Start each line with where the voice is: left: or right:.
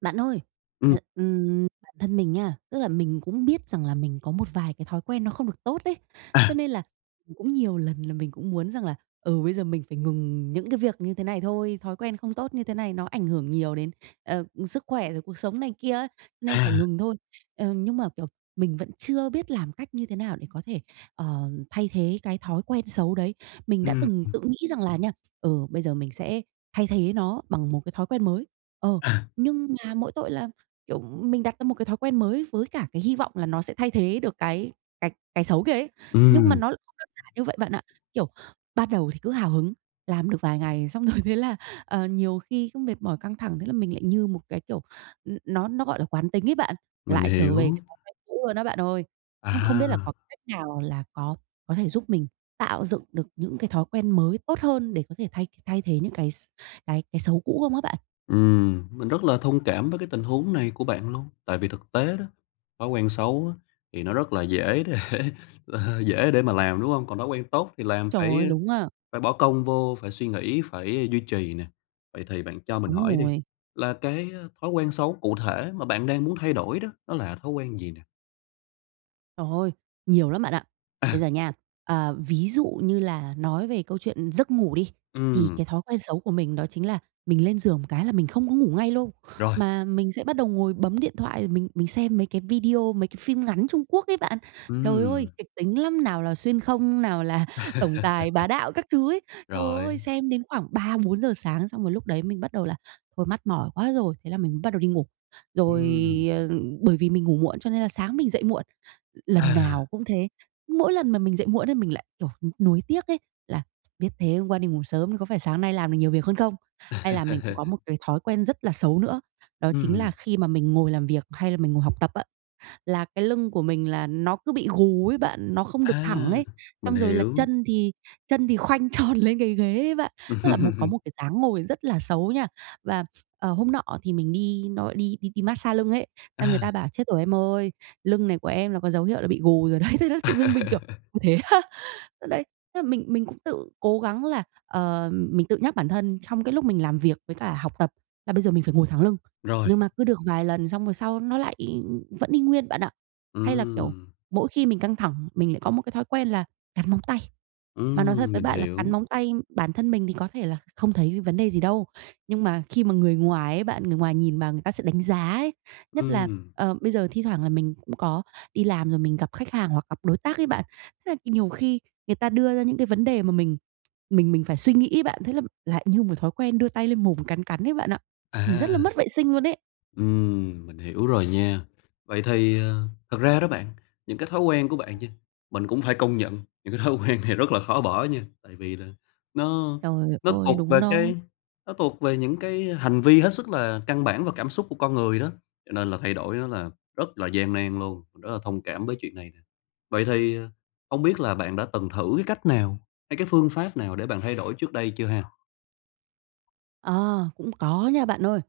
right: Bạn ơi,
left: Ừm.
right: hờ, ừm, bản thân mình nha, tức là mình cũng biết rằng là mình có một vài cái thói quen nó không được tốt ấy, cho
left: À.
right: nên là, ừ, cũng nhiều lần là mình cũng muốn rằng là, ừ, bây giờ mình phải ngừng những cái việc như thế này thôi, thói quen không tốt như thế này nó ảnh hưởng nhiều đến, ờ, ừ, sức khỏe, rồi cuộc sống này kia á, nên phải
left: À.
right: ngừng thôi. Ờ, nhưng mà, kiểu, mình vẫn chưa biết làm cách như thế nào để có thể, ờ, thay thế cái thói quen xấu đấy. Mình đã
left: Ừm,
right: từng
left: ừ.
right: tự nghĩ rằng là nha, ừ, bây giờ mình sẽ thay thế nó bằng một cái thói quen mới. Ờ,
left: À.
right: nhưng mà mỗi tội là, kiểu, mình đặt ra một cái thói quen mới với cả cái hy vọng là nó sẽ thay thế được cái cái cái xấu kia ấy, nhưng mà
left: Ừm.
right: nó không đơn giản như vậy bạn ạ. Kiểu, ban đầu thì cứ hào hứng, làm được vài ngày xong rồi thế là, ờ, nhiều khi cứ mệt mỏi, căng thẳng, thế là mình lại như một cái, kiểu, ừ, nó nó gọi là quán tính ấy bạn,
left: Mình
right: lại trở
left: hiểu.
right: về cái thói quen cũ luôn á bạn ơi. Nó không biết là có
left: À.
right: cách nào là có có thể giúp mình tạo dựng được những cái thói quen mới tốt hơn để có thể thay th thay thế những cái x cái cái xấu cũ không á bạn?
left: Ừm. Mình rất là thông cảm với cái tình huống này của bạn luôn, tại vì thực tế đó, thói quen xấu á, thì nó rất là dễ để, ờ, dễ để mà làm, đúng hông? Còn thói quen tốt thì làm
right: Trời
left: phải,
right: ơi!
left: ơ,
right: Đúng a.
left: phải bỏ công vô, phải suy nghĩ, phải, ơ, duy trì nè. Vậy thì bạn cho mình
right: Đúng
left: hỏi đi,
right: rồi.
left: là cái á, thói quen xấu cụ thể mà bạn đang muốn thay đổi đó, đó là thói quen gì nè?
right: Trời ơi! Nhiều lắm bạn ạ! Bây
left: À!
right: giờ nha, à, ví dụ như là nói về câu chuyện giấc ngủ đi, thì
left: Ừm.
right: cái thói quen xấu của mình đó chính là mình lên giường một cái là mình không có ngủ ngay lâu,
left: Rồi!
right: mà mình sẽ bắt đầu ngồi bấm điện thoại, rồi mình mình xem mấy cái video, mấy cái phim ngắn Trung Quốc ấy bạn. Trời ơi!
left: Ừm.
right: Kịch tính lắm! Nào là xuyên không, nào là tổng tài bá đạo các thứ ấy. Trời
left: Rồi.
right: ơi, xem đến khoảng 3:00-4:00 sáng xong rồi lúc đấy mình bắt đầu là "Thôi mắt mỏi quá rồi," thế là mình m bắt đầu đi ngủ. Rồi,
left: Ừm.
right: ờ, bởi vì mình ngủ muộn cho nên là sáng mình dậy muộn, l lần
left: À!
right: nào cũng thế. Mỗi lần mà mình dậy muộn ấy mình lại, kiểu, n nuối tiếc ấy, là, "Biết thế hôm qua đi ngủ sớm thì có phải sáng nay làm được nhiều việc hơn không?" Hay là mình cũng có một cái thói quen rất là xấu nữa, đó chính là
left: Ừm.
right: khi mà mình ngồi làm việc, hay là mình ngồi học tập á, là cái lưng của mình là nó cứ bị gù ấy bạn, nó không được thẳng
left: À!
right: ấy,
left: Mình
right: xong rồi là
left: hiểu.
right: chân thì chân thì khoanh tròn lên cái ghế ấy bạn, tức là một có một cái dáng ngồi rất là xấu nha. Và, ờ, hôm nọ thì mình đi nó gọi đi đi đi mát-xa lưng ấy, th là người
left: À!
right: ta bảo "Chết rồi em ơi, lưng này của em là có dấu hiệu là bị gù rồi đấy." Thế là tự dưng mình, kiểu: "Ui, thế á?" Đấy, tức là mình mình cũng tự cố gắng là, ờ, mình tự nhắc bản thân trong cái lúc mình làm việc với cả học tập là bây giờ mình phải ngồi thẳng lưng,
left: Rồi!
right: nhưng mà cứ được vài lần xong rồi sau nó lại y vẫn y nguyên bạn ạ. Hay là, kiểu,
left: Ừm.
right: mỗi khi mình căng thẳng, mình lại có một cái thói quen là cắn móng tay. Mà nói thật
left: Ừm,
right: với
left: mình
right: bạn là
left: hiểu.
right: cắn móng tay bản thân mình thì có thể là không thấy c vấn đề gì đâu, nhưng mà khi mà người ngoài ấy bạn, người ngoài nhìn vào người ta sẽ đánh giá ấy, nhất là,
left: Ừm.
right: ờ, bây giờ thi thoảng là mình cũng có đi làm rồi mình gặp khách hàng hoặc gặp đối tác ấy bạn, thế là k nhiều khi người ta đưa ra những cái vấn đề mà mình mình mình phải suy nghĩ ấy bạn, thế là lại như một thói quen đưa tay lên mồm cắn cắn ấy bạn ạ, nhìn rất
left: À!
right: là mất vệ sinh luôn ấy.
left: Ừm, mình hiểu rồi nha. Vậy thì, à, thật ra đó bạn, những cái thói quen của bạn chư mình cũng phải công nhận những cái thói quen này rất là khó bỏ nha, tại vì là nó
right: Trời
left: nó
right: ơi,
left: thuộc
right: đúng
left: về
right: đó.
left: cái nó thuộc về những cái hành vi hết sức là căn bản và cảm xúc của con người đó, cho nên là thay đổi nó là rất là gian nan luôn, mình rất là thông cảm với chuyện này nè. Vậy thì, à, hông biết là bạn đã từng thử cái cách nào hay cái phương pháp nào để bạn thay đổi trước đây chưa ha?
right: Ờ, cũng có nha bạn ơi.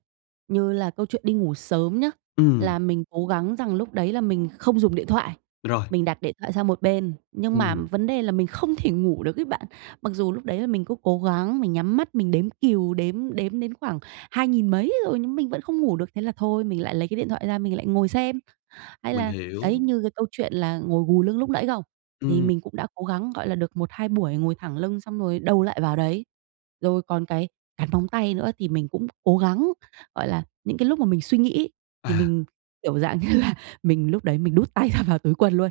right: Như là câu chuyện đi ngủ sớm nhá,
left: Ừm.
right: là mình cố gắng rằng lúc đấy là mình không dùng điện thoại,
left: Rồi.
right: mình đặt điện thoại sang một bên, nhưng mà
left: Ừm.
right: vấn đề là mình không thể ngủ được ấy bạn. Mặc dù lúc đấy là mình cứ cố gắng mình nhắm mắt mình đếm cừu, đếm, đếm đến khoảng hai nghìn mấy rồi nhưng mình vẫn không ngủ được, thế là thôi mình lại lấy cái điện thoại ra mình lại ngồi xem. Hay
left: Mình
right: là,
left: hiểu.
right: đấy, như cái câu chuyện là ngồi gù lưng lúc nãy không, thì
left: Ừm.
right: mình cũng đã cố gắng, gọi là, được 1-2 buổi ngồi thẳng lưng xong rồi đâu lại vào đấy. Rồi còn cái cắn móng tay nữa, thì mình cũng cố gắng, gọi là, những cái lúc mà mình suy nghĩ thì
left: À.
right: mình, kiểu dạng như là, mình lúc đấy mình đút tay ra vào túi quần luôn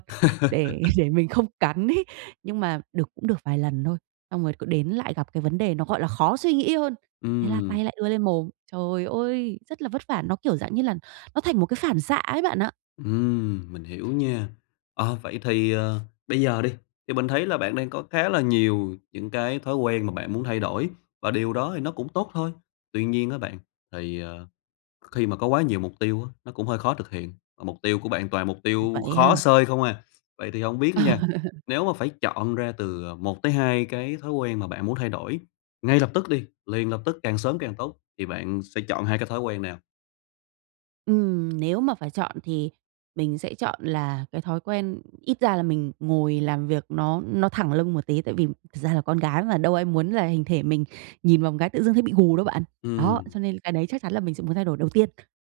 right: để để mình không cắn ấy. Nhưng mà được cũng được vài lần thôi, xong rồi cứ đến lại gặp cái vấn đề nó, gọi là, khó suy nghĩ hơn, thế là
left: Ừm.
right: tay lại đưa lên mồm. Trời ơi, rất là vất vả! Nó, kiểu dạng như là, nó thành một cái phản xạ ấy bạn ạ.
left: Ừm, mình hiểu nha. Ờ, vậy thì, ờ, bây giờ đi, thì mình thấy là bạn đang có khá là nhiều những cái thói quen mà bạn muốn thay đổi, và điều đó thì nó cũng tốt thôi. Tuy nhiên á bạn, thì, ờ, kh khi mà có quá nhiều mục tiêu á, nó cũng hơi khó thực hiện, và mục tiêu của bạn toàn là mục tiêu
right: Vậy
left: khó
right: ha?
left: xơi không à. Vậy thì hông biết nha, nếu mà phải chọn ra từ, ờ, 1 tới 2 cái thói quen mà bạn muốn thay đổi ngay lập tức đi, liền lập tức, càng sớm càng tốt thì bạn sẽ chọn 2 cái thói quen nào?
right: Ừm, nếu mà phải chọn thì mình sẽ chọn là cái thói quen ít ra là mình ngồi làm việc nó nó thẳng lưng một tí tại vì thật ra là con gái mà, đâu ai muốn là hình thể mình nhìn vào một cái tự dưng thấy bị gù đâu bạn, đó,
left: Ừm.
right: cho nên cái đấy chắc chắn là mình sẽ muốn thay đổi đầu tiên.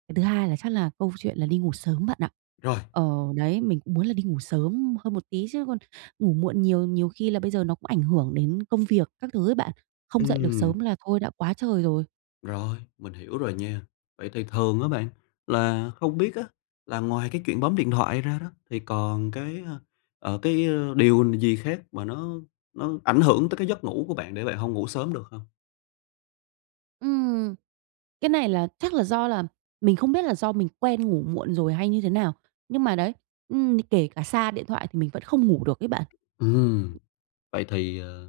right: Cái thứ hai là chắc là câu chuyện là đi ngủ sớm bạn ạ.
left: Rồi!
right: Ờ, đấy, mình cũng muốn là đi ngủ sớm hơn một tí chứ còn ngủ muộn nhiều, nhiều khi là bây giờ nó cũng ảnh hưởng đến công việc các thứ ấy bạn, không dậy được
left: Ừm.
right: sớm là thôi đã quá trời rồi!
left: Rồi, mình hiểu rồi nha. Vậy thì thường á bạn, là không biết á là ngoài cái chuyện bấm điện thoại ra đó thì còn cái, ơ, ờ, cái, ơ, điều n gì khác mà nó nó ảnh hưởng tới cái giấc ngủ của bạn, để bạn hông ngủ sớm được không?
right: Ừm, cái này là chắc là do là mình không biết là do mình quen ngủ muộn rồi hay như thế nào, nhưng mà đấy, ừm, kể cả xa điện thoại thì mình vẫn không ngủ được ấy bạn.
left: Ừm. Vậy thì, ờ,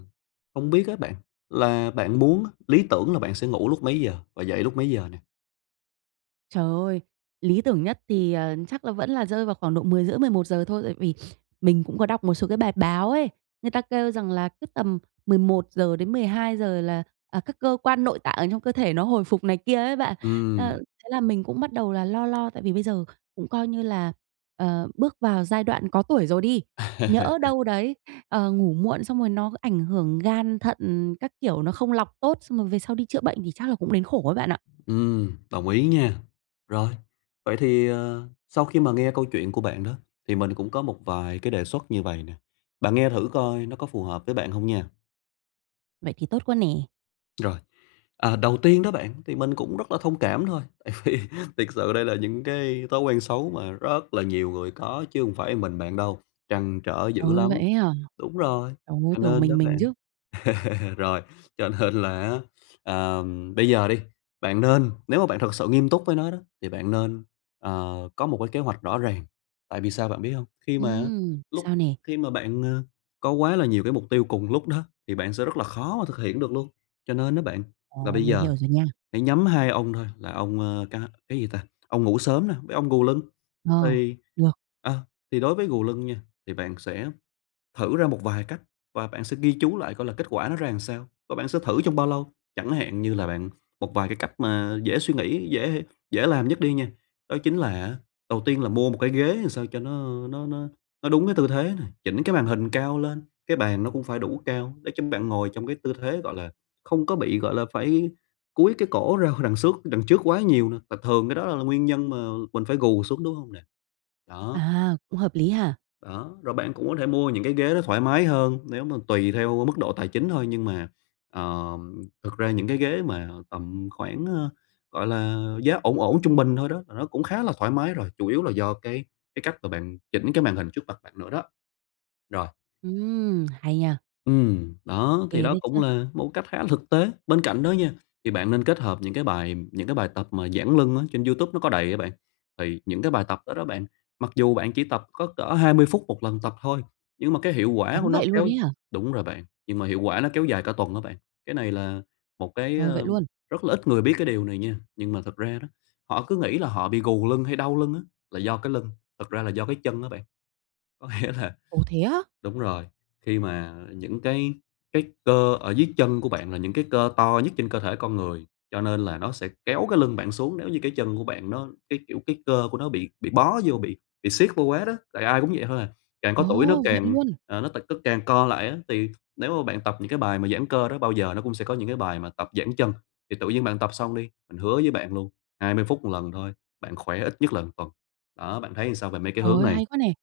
left: hông biết á bạn là bạn muốn á, lý tưởng là bạn sẽ ngủ lúc mấy giờ và dậy lúc mấy giờ nè?
right: Trời ơi! Lý tưởng nhất thì, ờ, chắc là vẫn là rơi vào khoảng độ 10:30, 11:00 thôi tại vì mình cũng có đọc một số cái bài báo ấy, người ta kêu rằng là cứ tầm 11:00-12:00 là, à, các cơ quan nội tạng ở trong cơ thể nó hồi phục này kia ấy bạn, a,
left: Ừm.
right: thế là mình cũng bắt đầu là lo lo tại vì bây giờ cũng coi như là, ờ, bước vào giai đoạn có tuổi rồi đi, nhỡ đâu đấy, ờ, ngủ muộn xong rồi nó ảnh hưởng gan, thận các kiểu, nó không lọc tốt xong rồi về sau đi chữa bệnh thì chắc là cũng đến khổ ấy bạn ạ.
left: Ừm, đồng ý nha. Rồi, vậy thì, ờ, sau khi mà nghe câu chuyện của bạn đó, thì mình cũng có một vài cái đề xuất như vầy nè, bạn nghe thử coi nó có phù hợp với bạn hông nha.
right: Vậy thì tốt quá nè.
left: Rồi. Ờ, đầu tiên đó bạn, thì mình cũng rất là thông cảm thôi, tại vì thiệt sự đây là những cái thói quen xấu mà rất là nhiều người có chứ hông phải một mình bạn đâu, trăn trở
right: Trời
left: dữ
right: ơi! Vậy
left: lắm.
right: ấy hả?
left: Đúng rồi,
right: Trời ơi,
left: cho
right: tưởng
left: nên đó
right: mình mình
left: bạn
right: chứ.
left: rồi, cho nên là á, ờ, bây giờ đi, bạn nên nếu mà bạn thực sự nghiêm túc với nó đó, thì bạn nên, ờ, có một cái kế hoạch rõ ràng. Tại vì sao bạn biết hông? Khi mà á,
right: Ừm,
left: lúc
right: sao nè?
left: khi mà bạn, ờ, có quá là nhiều cái mục tiêu cùng lúc đó thì bạn sẽ rất là khó mà thực hiện được luôn, cho nên á bạn, là
right: Ồ,
left: bây
right: mình
left: giờ
right: hiểu rồi nha.
left: hãy nhắm 2 ông thôi, là ông, ơ, ca cái gì ta? Ông ngủ sớm nè với ông gù lưng.
right: Ờ,
left: Thì,
right: được.
left: ờ, thì đối với gù lưng nha thì bạn sẽ thử ra một vài cách và bạn sẽ ghi chú lại coi là kết quả nó ra làm sao và bạn sẽ thử trong bao lâu. Chẳng hạn như là bạn một vài cái cách mà dễ suy nghĩ, dễ hê dễ làm nhất đi nha, đó chính là á, đầu tiên là mua một cái ghế làm sao cho nó, ơ, nó nó nó đúng cái tư thế này, chỉnh cái màn hình cao lên, cái bàn nó cũng phải đủ cao để cho bạn ngồi trong cái tư thế, gọi là, không có bị, gọi là, phải cúi cái cổ ra hỏi đằng xước đằng trước quá nhiều nè và thường cái đó la là nguyên nhân mà mình phải gù xuống, đúng hông nè? Đó.
right: À, cũng hợp lý ha.
left: Đó, rồi bạn cũng có thể mua những cái ghế nó thoải mái hơn, nếu mà tùy theo, ơ, mức độ tài chính thôi nhưng mà, ờm, thực ra những cái ghế mà tầm khoảng, ơ, gọi là, giá ổn ổn, trung bình thôi đó, là nó cũng khá là thoải mái rồi, chủ yếu là do cái cái cách là bạn chỉnh cái màn hình trước mặt bạn nữa đó. Rồi.
right: Ừm, hay nha.
left: Ừm,
right: Ô
left: đó, thì
right: kê
left: đó
right: đấy
left: cũng
right: chớ.
left: là một cái cách khá là thực tế. Bên cạnh đó nha, thì bạn nên kết hợp những cái bài những cái bài tập mà giãn lưng á, trên YouTube nó có đầy á bạn. Thì những cái bài tập đó đó bạn, mặc dù bạn chỉ tập có cỡ 20 phút 1 lần tập thôi, nhưng mà cái hiệu quả của
right: Ngắn
left: nó
right: vậy luôn
left: kéo
right: ấy hả?
left: đúng rồi bạn, nhưng mà hiệu quả nó kéo dài cả tuần á bạn. Cái này là một cái,
right: Ờ, vậy
left: ơ,
right: luôn?
left: rất là ít người biết cái điều này nha, nhưng mà thực ra đó, họ cứ nghĩ là họ bị gù lưng hay đau lưng á là do cái lưng, thật ra là do cái chân á bạn. Có nghĩa là
right: Ồ, thế á?
left: đúng rồi, khi mà những cái cái cơ ở dưới chân của bạn là những cái cơ to nhất trên cơ thể con người, cho nên là nó sẽ kéo cái lưng bạn xuống, nếu như cái chân của bạn nó cái kiểu, cái cơ của nó bị bị bó vô bị bị siết vô quá đó, tại ai cũng vậy thôi à. Càng có tuổi nó
right: Ồ, vậy
left: càng,
right: luôn?
left: ờ, nó t tức càng co lại á thì nếu mà bạn tập những cái bài mà giãn cơ đó, bao giờ nó cũng sẽ có những cái bài mà tập giãn chân, thì tự nhiên bạn tập xong đi, mình hứa với bạn luôn, 20 phút 1 lần thôi, bạn khỏe ít nhất là 1 tuần. Đó, bạn thấy sao về mấy cái
right: Trời
left: hướng
right: ơi,
left: này?
right: hay quá nè!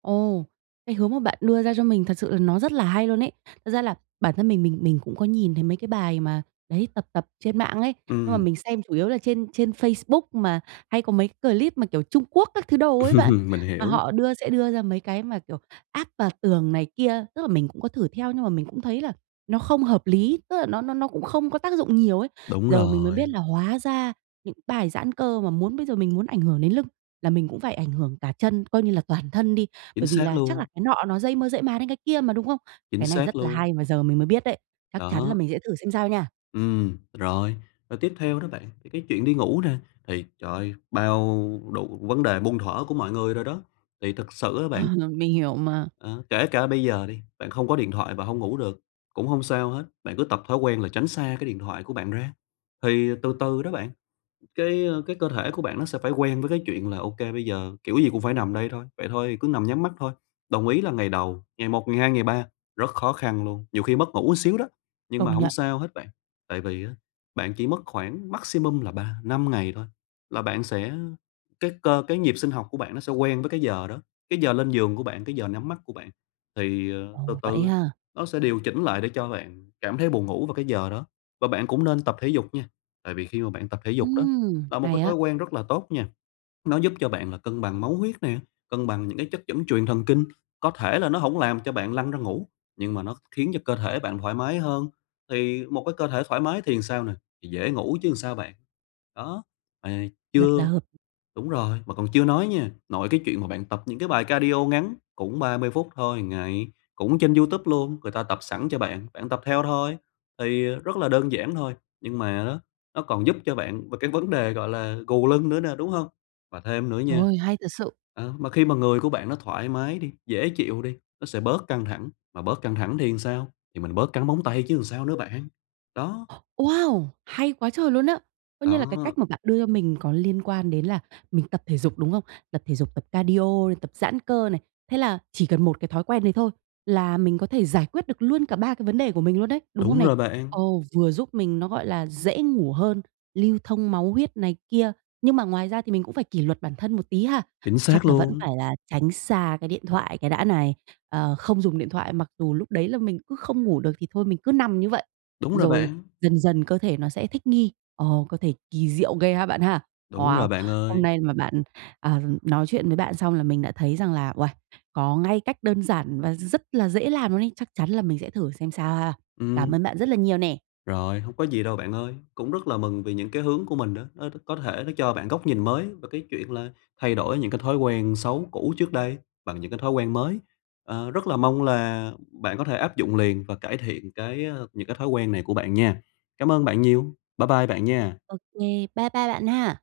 right: Ồ, cái hướng mà bạn đưa ra cho mình thật sự là nó rất là hay luôn ấy. Thật ra là bản thân mình mình mình cũng có nhìn thấy mấy cái bài mà đấy, tập tập trên mạng ấy, nhưng mà
left: Ừm.
right: mình xem chủ yếu là trên trên Facebook mà hay có mấy cái clip mà, kiểu, Trung Quốc các thứ đồ ấy bạn,
left: Mình
right: mà
left: hiểu.
right: họ đưa sẽ đưa ra mấy cái mà, kiểu, áp vào tường này kia. Tức là mình cũng có thử theo, nhưng mà mình cũng thấy là nó không hợp lý, tức là nó nó nó cũng không có tác dụng nhiều ấy.
left: Đúng
right: Giờ mình mới biết
left: rồi.
right: là hóa ra những cái bài giãn cơ mà muốn bây giờ mình muốn ảnh hưởng đến lưng là mình cũng phải ảnh hưởng cả chân, coi như là toàn thân đi,
left: Chính
right: bởi vì
left: xác
right: là chắc là
left: luôn.
right: cái nọ nó dây mơ rễ má đến cái kia mà, đúng không?
left: Chính
right: Cái này
left: xác
right: rất là
left: luôn.
right: hay mà giờ mình mới biết đấy, chắc chắn là
left: Đó.
right: mình sẽ thử xem sao nha.
left: Ừm, rồi. Rồi tiếp theo đó bạn, thì cái chuyện đi ngủ nè thì trời ơi, bao đủ vấn đề muôn thuở của mọi người rồi đó! Thì thực sự á bạn
right: Mình hiểu mà.
left: Ờ, kể cả bây giờ đi, bạn không có điện thoại và hông ngủ được, cũng hông sao hết, bạn cứ tập thói quen là tránh xa cái điện thoại của bạn ra. Thì từ từ đó bạn cái, ơ, cái cơ thể của bạn nó sẽ phải quen với cái chuyện là ô kê bây giờ kiểu gì cũng phải nằm đây thôi, vậy thôi thì cứ nằm nhắm mắt thôi. Đồng ý là ngày đầu, ngày một, ngày hai, ngày ba, rất khó khăn luôn, nhiều khi mất ngủ một xíu đó, nhưng
right: Công
left: mà hổng
right: nhận.
left: sao hết bạn. Tại vì á, bạn chỉ mất khoảng maximum là 3-5 ngày thôi là bạn sẽ cái cơ cái nhịp sinh học của bạn nó sẽ quen với cái giờ đó, cái giờ lên giường của bạn, cái giờ nhắm mắt của bạn. Thì, ờ, từ
right: Ồ, vậy
left: từ
right: ha.
left: nó sẽ điều chỉnh lại để cho bạn cảm thấy buồn ngủ vào cái giờ đó. Và bạn cũng nên tập thể dục nha, tại vì khi mà bạn tập thể dục đó
right: Ừm,
left: là một
right: hay
left: cái thói
right: á.
left: quen rất là tốt nha, nó giúp cho bạn là cân bằng máu huyết nè, cân bằng những cái chất dẫn truyền thần kinh, có thể là nó hổng làm cho bạn lăn ra ngủ, nhưng mà nó khiến cho cơ thể bạn thoải mái hơn, thì một cái cơ thể thoải mái thì sao nè? Thì dễ ngủ chứ làm sao bạn. Đó, mà
right: Rất là
left: chưa
right: hợp
left: đúng rồi, mà còn chưa nói nha, nội cái chuyện mà bạn tập những cái bài cardio ngắn cũng 30 phút thôi 1 ngày, cũng trên YouTube luôn, người ta tập sẵn cho bạn, bạn tập theo thôi thì, ờ, rất là đơn giản thôi, nhưng mà á nó còn giúp cho bạn về cái vấn đề, gọi là, gù lưng nữa nè, đúng hông? Và thêm nữa
right: Trời
left: nha
right: ơi, hay thật sự!
left: ờ, mà khi mà người của bạn nó thoải mái đi, dễ chịu đi, nó sẽ bớt căng thẳng, mà bớt căng thẳng thì làm sao? Thì mình bớt cắn móng tay chứ làm sao nữa bạn, đó.
right: Ồ, Wow! Hay quá trời luôn á! Coi như là cái
left: Đó.
right: cách mà bạn đưa cho mình có liên quan đến là mình tập thể dục, đúng không? Tập thể dục, tập cardio, tập giãn cơ này, thế là chỉ cần một cái thói quen đấy thôi, là mình có thể giải quyết được luôn cả 3 cái vấn đề của mình luôn đấy, đúng không
left: Đúng
right: nè?
left: rồi bạn.
right: Ồ, vừa giúp mình nó, gọi là, dễ ngủ hơn, lưu thông máu huyết này kia, nhưng mà ngoài ra thì mình cũng phải kỷ luật bản thân một tí ha?
left: Chính xác
right: Chắc là vẫn
left: luôn.
right: phải là tránh xa cái điện thoại cái đã này, ờ, không dùng điện thoại, mặc dù lúc đấy là mình cứ không ngủ được thì thôi mình cứ nằm như vậy,
left: Đúng rồi
right: rồi
left: bạn.
right: dần dần cơ thể nó sẽ thích nghi, ồ, cơ thể kỳ diệu ghê ha bạn ha.
left: Đúng
right: Wow!
left: rồi bạn
right: Hôm
left: ơi.
right: nay mà bạn, ờ, nói chuyện với bạn xong là mình đã thấy rằng là uầy, có ngay cách đơn giản mà rất là dễ làm luôn ấy, chắc chắn là mình sẽ thử xem sao ha. Cảm
left: Ừm.
right: ơn bạn rất là nhiều nè!
left: Rồi, hông có gì đâu bạn ơi, cũng rất là mừng vì những cái hướng của mình đó, nó có thể nó cho bạn góc nhìn mới về cái chuyện là thay đổi những cái thói quen xấu cũ trước đây bằng những cái thói quen mới. Ờ, rất là mong là bạn có thể áp dụng liền và cải thiện cái, ơ, những cái thói quen này của bạn nha. Cảm ơn bạn nhiều, bái bai bạn nha.
right: Ô kê, bái bai bạn ha.